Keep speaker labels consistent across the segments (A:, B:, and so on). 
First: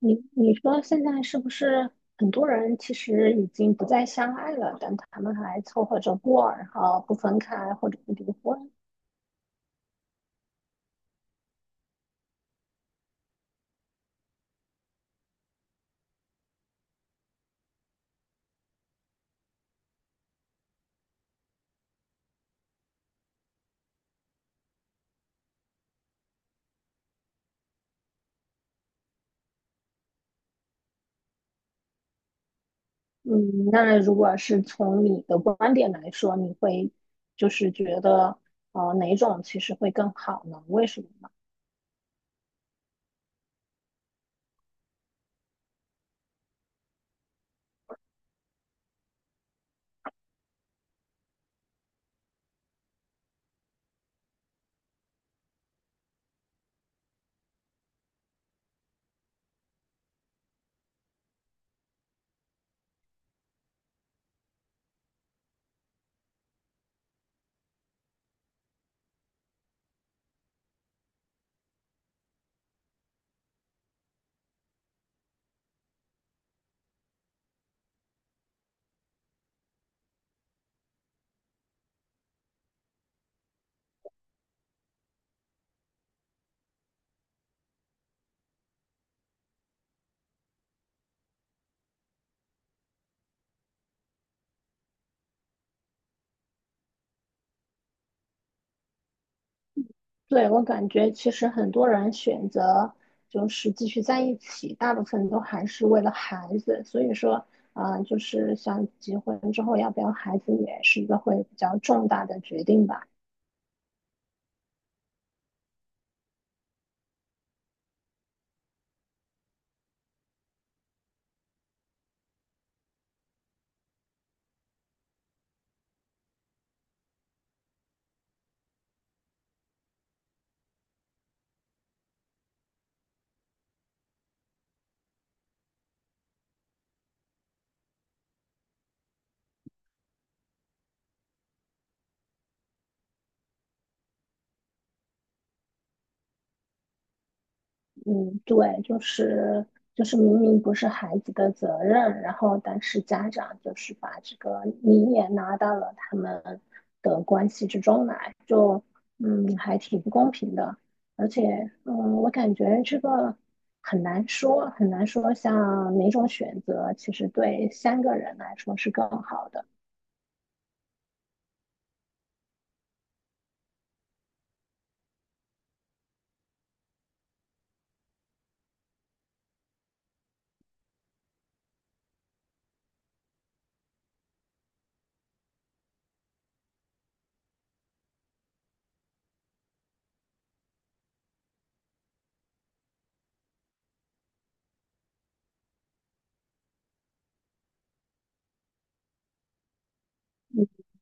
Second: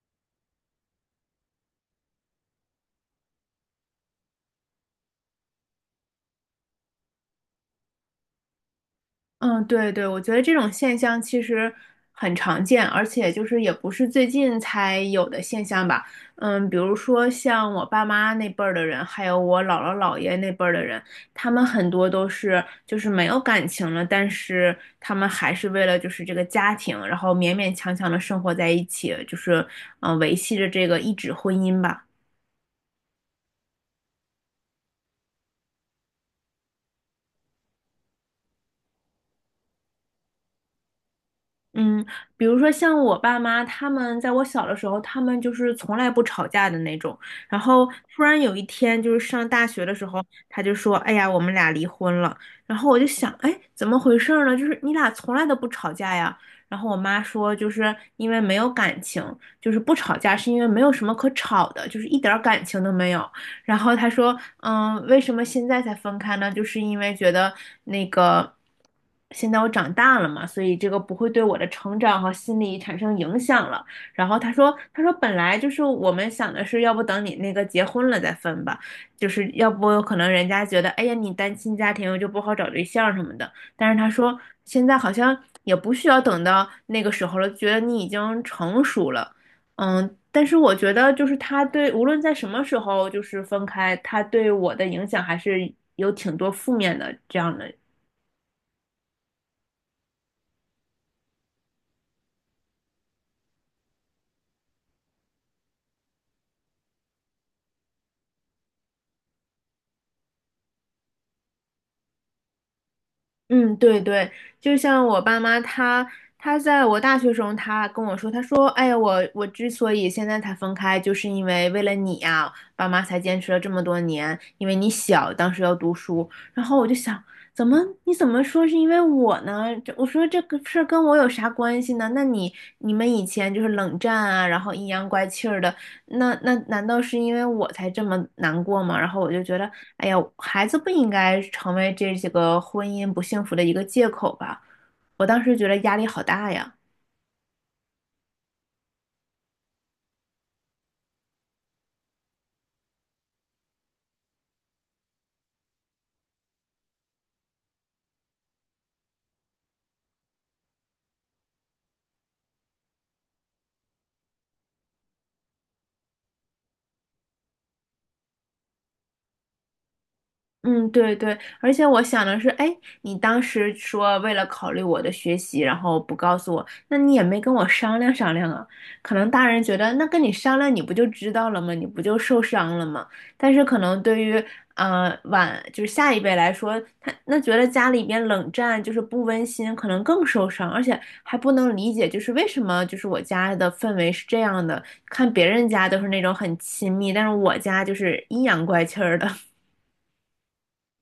A: 你说现在是不是很多人其实已经不再相爱了，但他们还凑合着过，然后不分开或者不离婚？
B: 嗯，对对，我觉得这种现象其实很常见，而且就是也不是最近才有的现象吧。嗯，比如说像我爸妈那辈儿的人，还有我姥姥姥爷那辈儿的人，他们很多都是就是没有感情了，但是他们还是为了就是这个家庭，然后勉勉强强的生活在一起，就是维系着这个一纸婚姻吧。
A: 嗯，那如果是从你的观点来说，你会就是觉得哪种其实会更好呢？为什么呢？
B: 嗯，比如说像我爸妈，他们在我小的时候，他们就是从来不吵架的那种。然后突然有一天，就是上大学的时候，他就说：“哎呀，我们俩离婚了。”然后我就想：“哎，怎么回事儿呢？就是你俩从来都不吵架呀？”然后我妈说：“就是因为没有感情，就是不吵架是因为没有什么可吵的，就是一点儿感情都没有。”然后他说，嗯，为什么现在才分开呢？就是因为觉得那个现在我长大了嘛，所以这个不会对我的成长和心理产生影响了。然后他说，他说本来就是我们想的是，要不等你那个结婚了再分吧，就是要不可能人家觉得，哎呀，你单亲家庭就不好找对象什么的。但是他说，现在好像也不需要等到那个时候了，觉得你已经成熟了。嗯，但是我觉得就是他对，无论在什么时候就是分开，他对我的影响还是有挺多负面的这样的。
A: 对，我感觉其实很多人选择就是继续在一起，大部分都还是为了孩子。所以说，就是想结婚之后要不要孩子，也是一个会比较重大的决定吧。
B: 嗯，对对，就像我爸妈他，他在我大学时候，他跟我说，他说，哎呀，我之所以现在才分开，就是因为为了你呀、爸妈才坚持了这么多年，因为你小，当时要读书。然后我就想，怎么你怎么说是因为我呢？这我说这个事儿跟我有啥关系呢？那你们以前就是冷战啊，然后阴阳怪气儿的，那难道是因为我才这么难过吗？然后我就觉得，哎呀，孩子不应该成为这几个婚姻不幸福的一个借口吧。我当时觉得压力好大呀。
A: 嗯，对，就是明明不是孩子的责任，然后但是家长就是把这个你也拉到了他们的关系之中来，就还挺不公平的。而且嗯，我感觉这个很难说，很难说像哪种选择其实对三个人来说是更好的。
B: 嗯，对对，而且我想的是，哎，你当时说为了考虑我的学习，然后不告诉我，那你也没跟我商量商量啊？可能大人觉得，那跟你商量，你不就知道了吗？你不就受伤了吗？但是可能对于就是下一辈来说，他那觉得家里边冷战就是不温馨，可能更受伤，而且还不能理解，就是为什么就是我家的氛围是这样的，看别人家都是那种很亲密，但是我家就是阴阳怪气儿的。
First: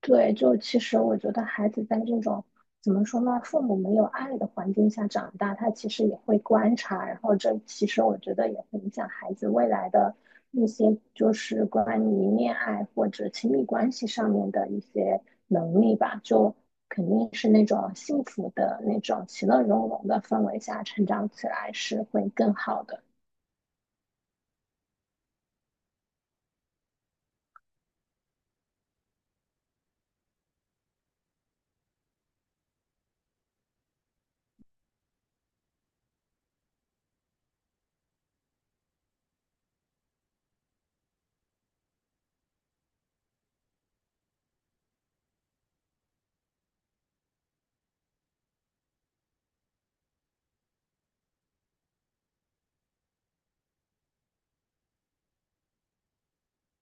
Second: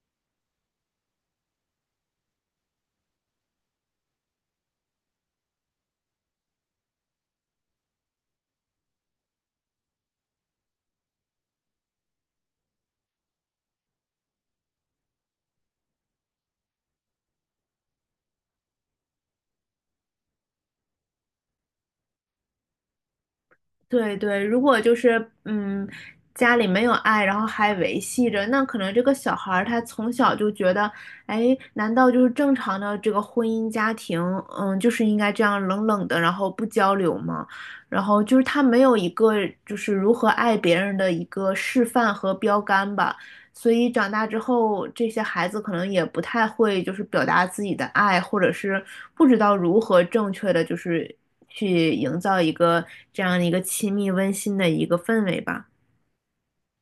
A: 对，就其实我觉得孩子在这种怎么说呢，父母没有爱的环境下长大，他其实也会观察，然后这其实我觉得也会影响孩子未来的一些就是关于恋爱或者亲密关系上面的一些能力吧。就肯定是那种幸福的那种其乐融融的氛围下成长起来是会更好的。
B: 对对，如果就是家里没有爱，然后还维系着，那可能这个小孩儿他从小就觉得，哎，难道就是正常的这个婚姻家庭，嗯，就是应该这样冷冷的，然后不交流吗？然后就是他没有一个就是如何爱别人的一个示范和标杆吧，所以长大之后，这些孩子可能也不太会就是表达自己的爱，或者是不知道如何正确的就是去营造一个这样的一个亲密温馨的一个氛围吧。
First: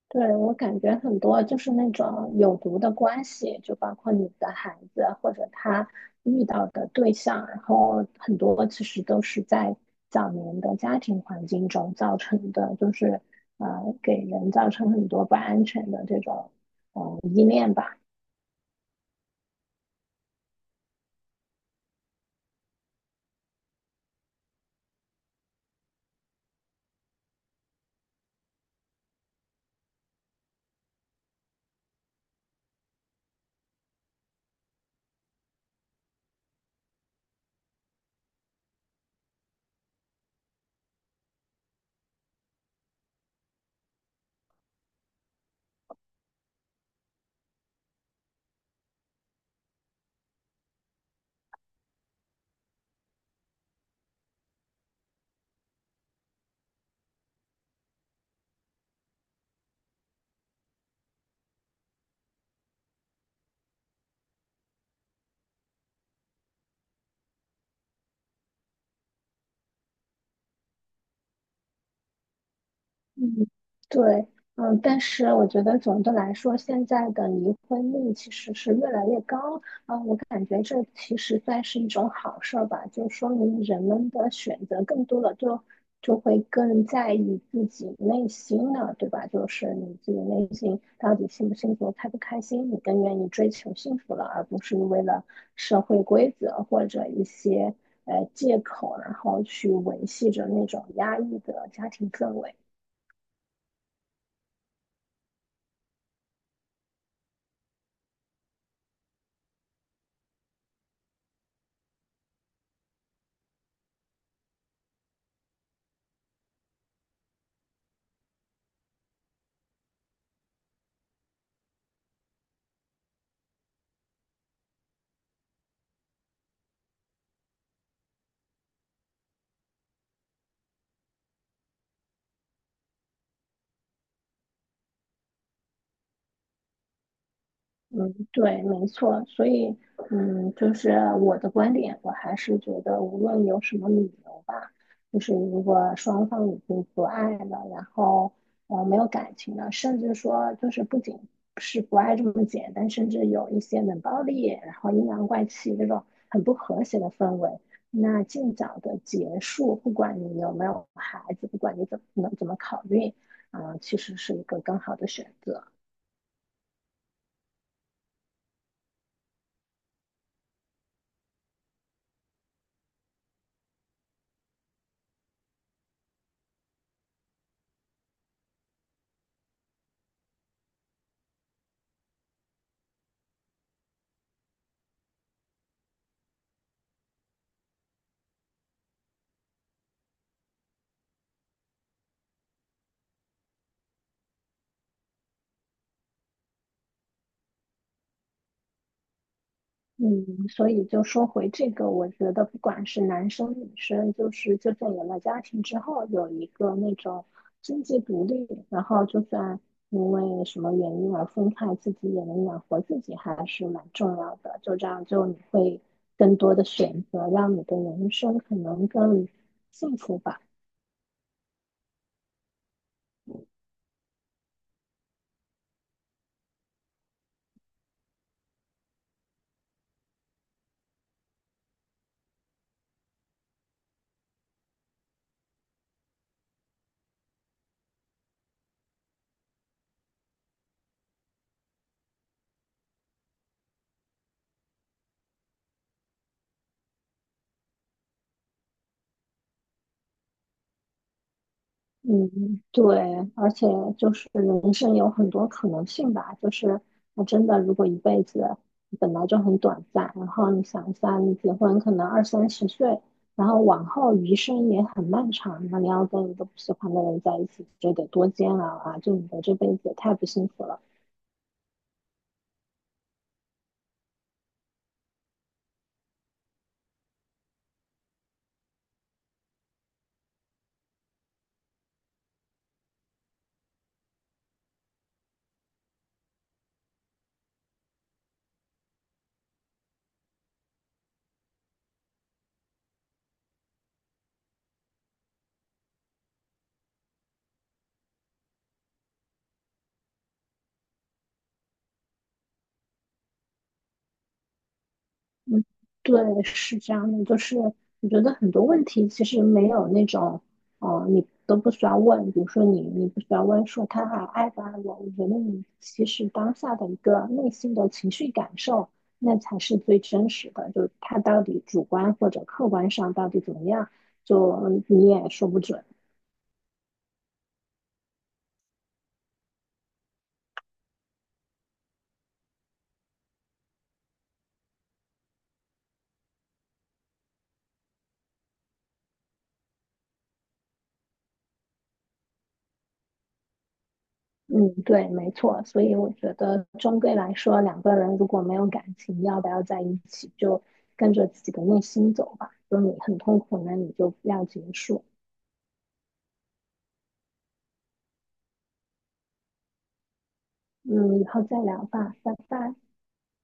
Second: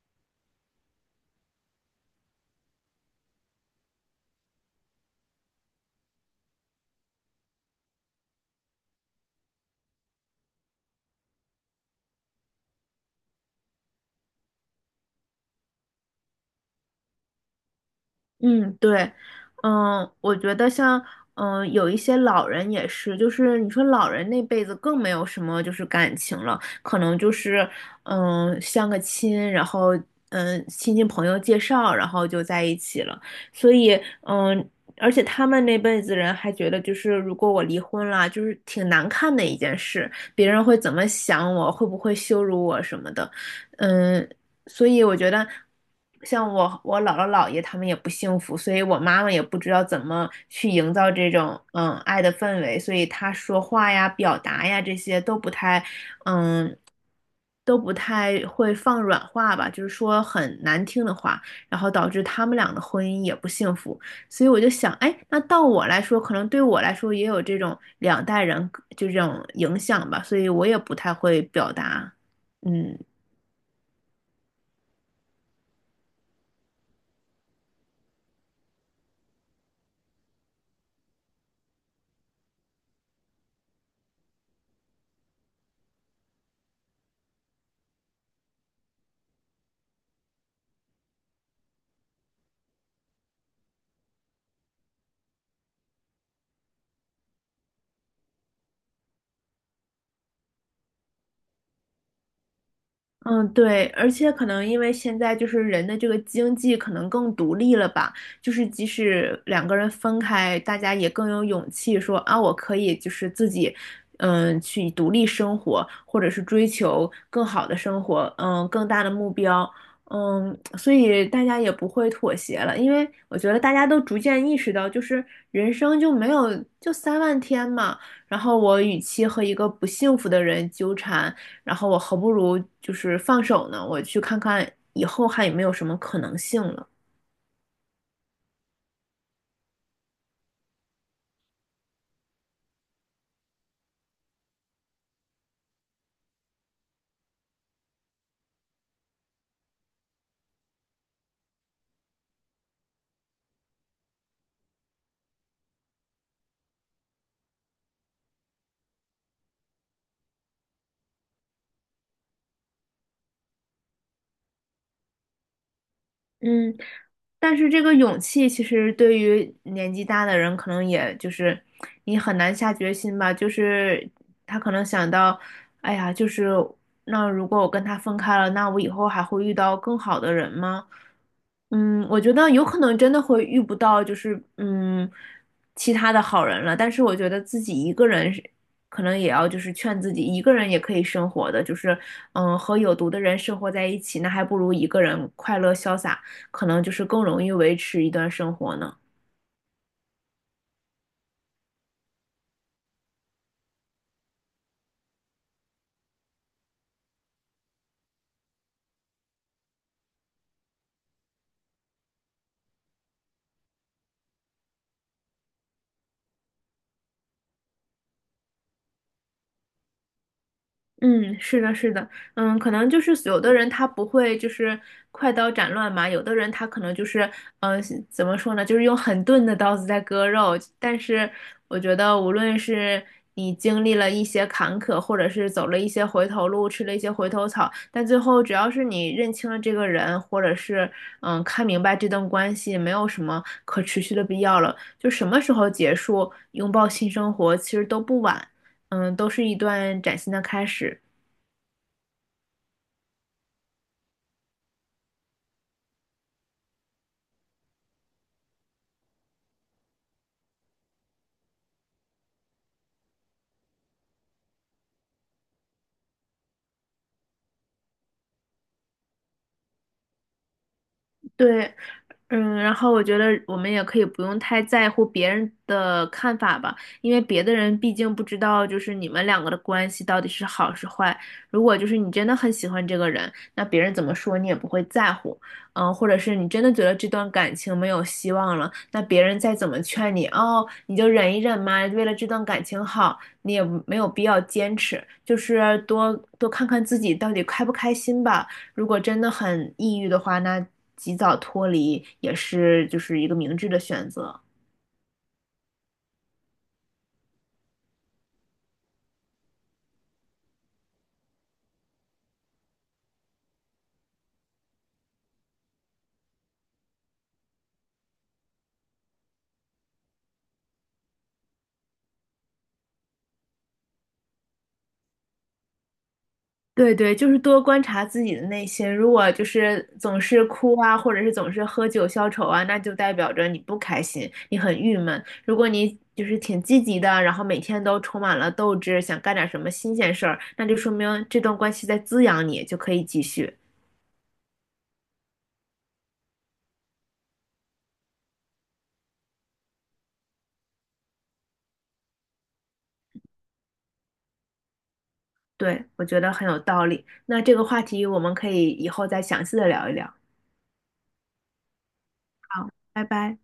A: 对，我感觉很多就是那种有毒的关系，就包括你的孩子或者他遇到的对象，然后很多其实都是在早年的家庭环境中造成的，就是呃给人造成很多不安全的这种依恋吧。
B: 嗯，对，我觉得像，有一些老人也是，就是你说老人那辈子更没有什么就是感情了，可能就是，相个亲，然后，亲戚朋友介绍，然后就在一起了，所以，而且他们那辈子人还觉得，就是如果我离婚了，就是挺难看的一件事，别人会怎么想我，会不会羞辱我什么的，嗯。所以我觉得，像我姥姥姥爷他们也不幸福，所以我妈妈也不知道怎么去营造这种爱的氛围，所以她说话呀、表达呀这些都不太嗯都不太会放软话吧，就是说很难听的话，然后导致他们俩的婚姻也不幸福。所以我就想，哎，那到我来说，可能对我来说也有这种两代人就这种影响吧，所以我也不太会表达，嗯，
A: 嗯，对，嗯，但是我觉得总的来说，现在的离婚率其实是越来越高，嗯，我感觉这其实算是一种好事儿吧，就说明人们的选择更多了，就会更在意自己内心了，对吧？就是你自己内心到底幸不幸福、开不开心，你更愿意追求幸福了，而不是为了社会规则或者一些借口，然后去维系着那种压抑的家庭氛围。
B: 嗯，对，而且可能因为现在就是人的这个经济可能更独立了吧，就是即使两个人分开，大家也更有勇气说啊，我可以就是自己，去独立生活，或者是追求更好的生活，更大的目标，所以大家也不会妥协了，因为我觉得大家都逐渐意识到，就是人生就没有就3万天嘛，然后我与其和一个不幸福的人纠缠。然后我何不如就是放手呢？我去看看以后还有没有什么可能性了。
A: 嗯，对，没错，所以，嗯，就是我的观点，我还是觉得，无论有什么理由吧，就是如果双方已经不爱了，然后没有感情了，甚至说就是不仅是不爱这么简单，甚至有一些冷暴力，然后阴阳怪气这种很不和谐的氛围，那尽早的结束，不管你有没有孩子，不管你怎么考虑，其实是一个更好的选择。
B: 嗯，但是这个勇气，其实对于年纪大的人，可能也就是你很难下决心吧。就是他可能想到，哎呀，就是那如果我跟他分开了，那我以后还会遇到更好的人吗？嗯，我觉得有可能真的会遇不到，就是其他的好人了。但是我觉得自己一个人是，可能也要就是劝自己，一个人也可以生活的，就是和有毒的人生活在一起，那还不如一个人快乐潇洒。可能就是更容易维持一段生活呢？
A: 嗯，所以就说回这个，我觉得不管是男生女生，就是就算有了家庭之后，有一个那种经济独立，然后就算因为什么原因而分开，自己也能养活自己，还是蛮重要的。就这样，就你会更多的选择，让你的人生可能更幸福吧。
B: 嗯，是的，是的，可能就是有的人他不会就是快刀斩乱麻，有的人他可能就是，嗯，怎么说呢，就是用很钝的刀子在割肉。但是我觉得，无论是你经历了一些坎坷，或者是走了一些回头路，吃了一些回头草，但最后只要是你认清了这个人，或者是看明白这段关系没有什么可持续的必要了，就什么时候结束，拥抱新生活，其实都不晚，嗯，都是一段崭新的开始。
A: 嗯，对，而且就是人生有很多可能性吧，就是那真的，如果一辈子本来就很短暂，然后你想一下，你结婚可能二三十岁，然后往后余生也很漫长，那你要跟一个不喜欢的人在一起，这得多煎熬啊！就你的这辈子也太不幸福了。
B: 对，然后我觉得我们也可以不用太在乎别人的看法吧，因为别的人毕竟不知道就是你们两个的关系到底是好是坏。如果就是你真的很喜欢这个人，那别人怎么说你也不会在乎，或者是你真的觉得这段感情没有希望了，那别人再怎么劝你，哦，你就忍一忍嘛，为了这段感情好，你也没有必要坚持，就是多多看看自己到底开不开心吧。如果真的很抑郁的话，那及早脱离也是就是一个明智的选择。
A: 嗯，对，是这样的，就是我觉得很多问题其实没有那种，哦、你都不需要问，比如说你不需要问说他还爱不爱我，我觉得你其实当下的一个内心的情绪感受，那才是最真实的，就他到底主观或者客观上到底怎么样，就你也说不准。
B: 对对，就是多观察自己的内心。如果就是总是哭啊，或者是总是喝酒消愁啊，那就代表着你不开心，你很郁闷。如果你就是挺积极的，然后每天都充满了斗志，想干点什么新鲜事儿，那就说明这段关系在滋养你，就可以继续。
A: 嗯，对，没错，所以我觉得终归来说，两个人如果没有感情，要不要在一起，就跟着自己的内心走吧。如果你很痛苦那你就不要结束。
B: 对，我觉得很有道理。那这个话题我们可以以后再详细的聊一聊。
A: 嗯，以后再聊吧，拜
B: 好，
A: 拜。
B: 拜拜。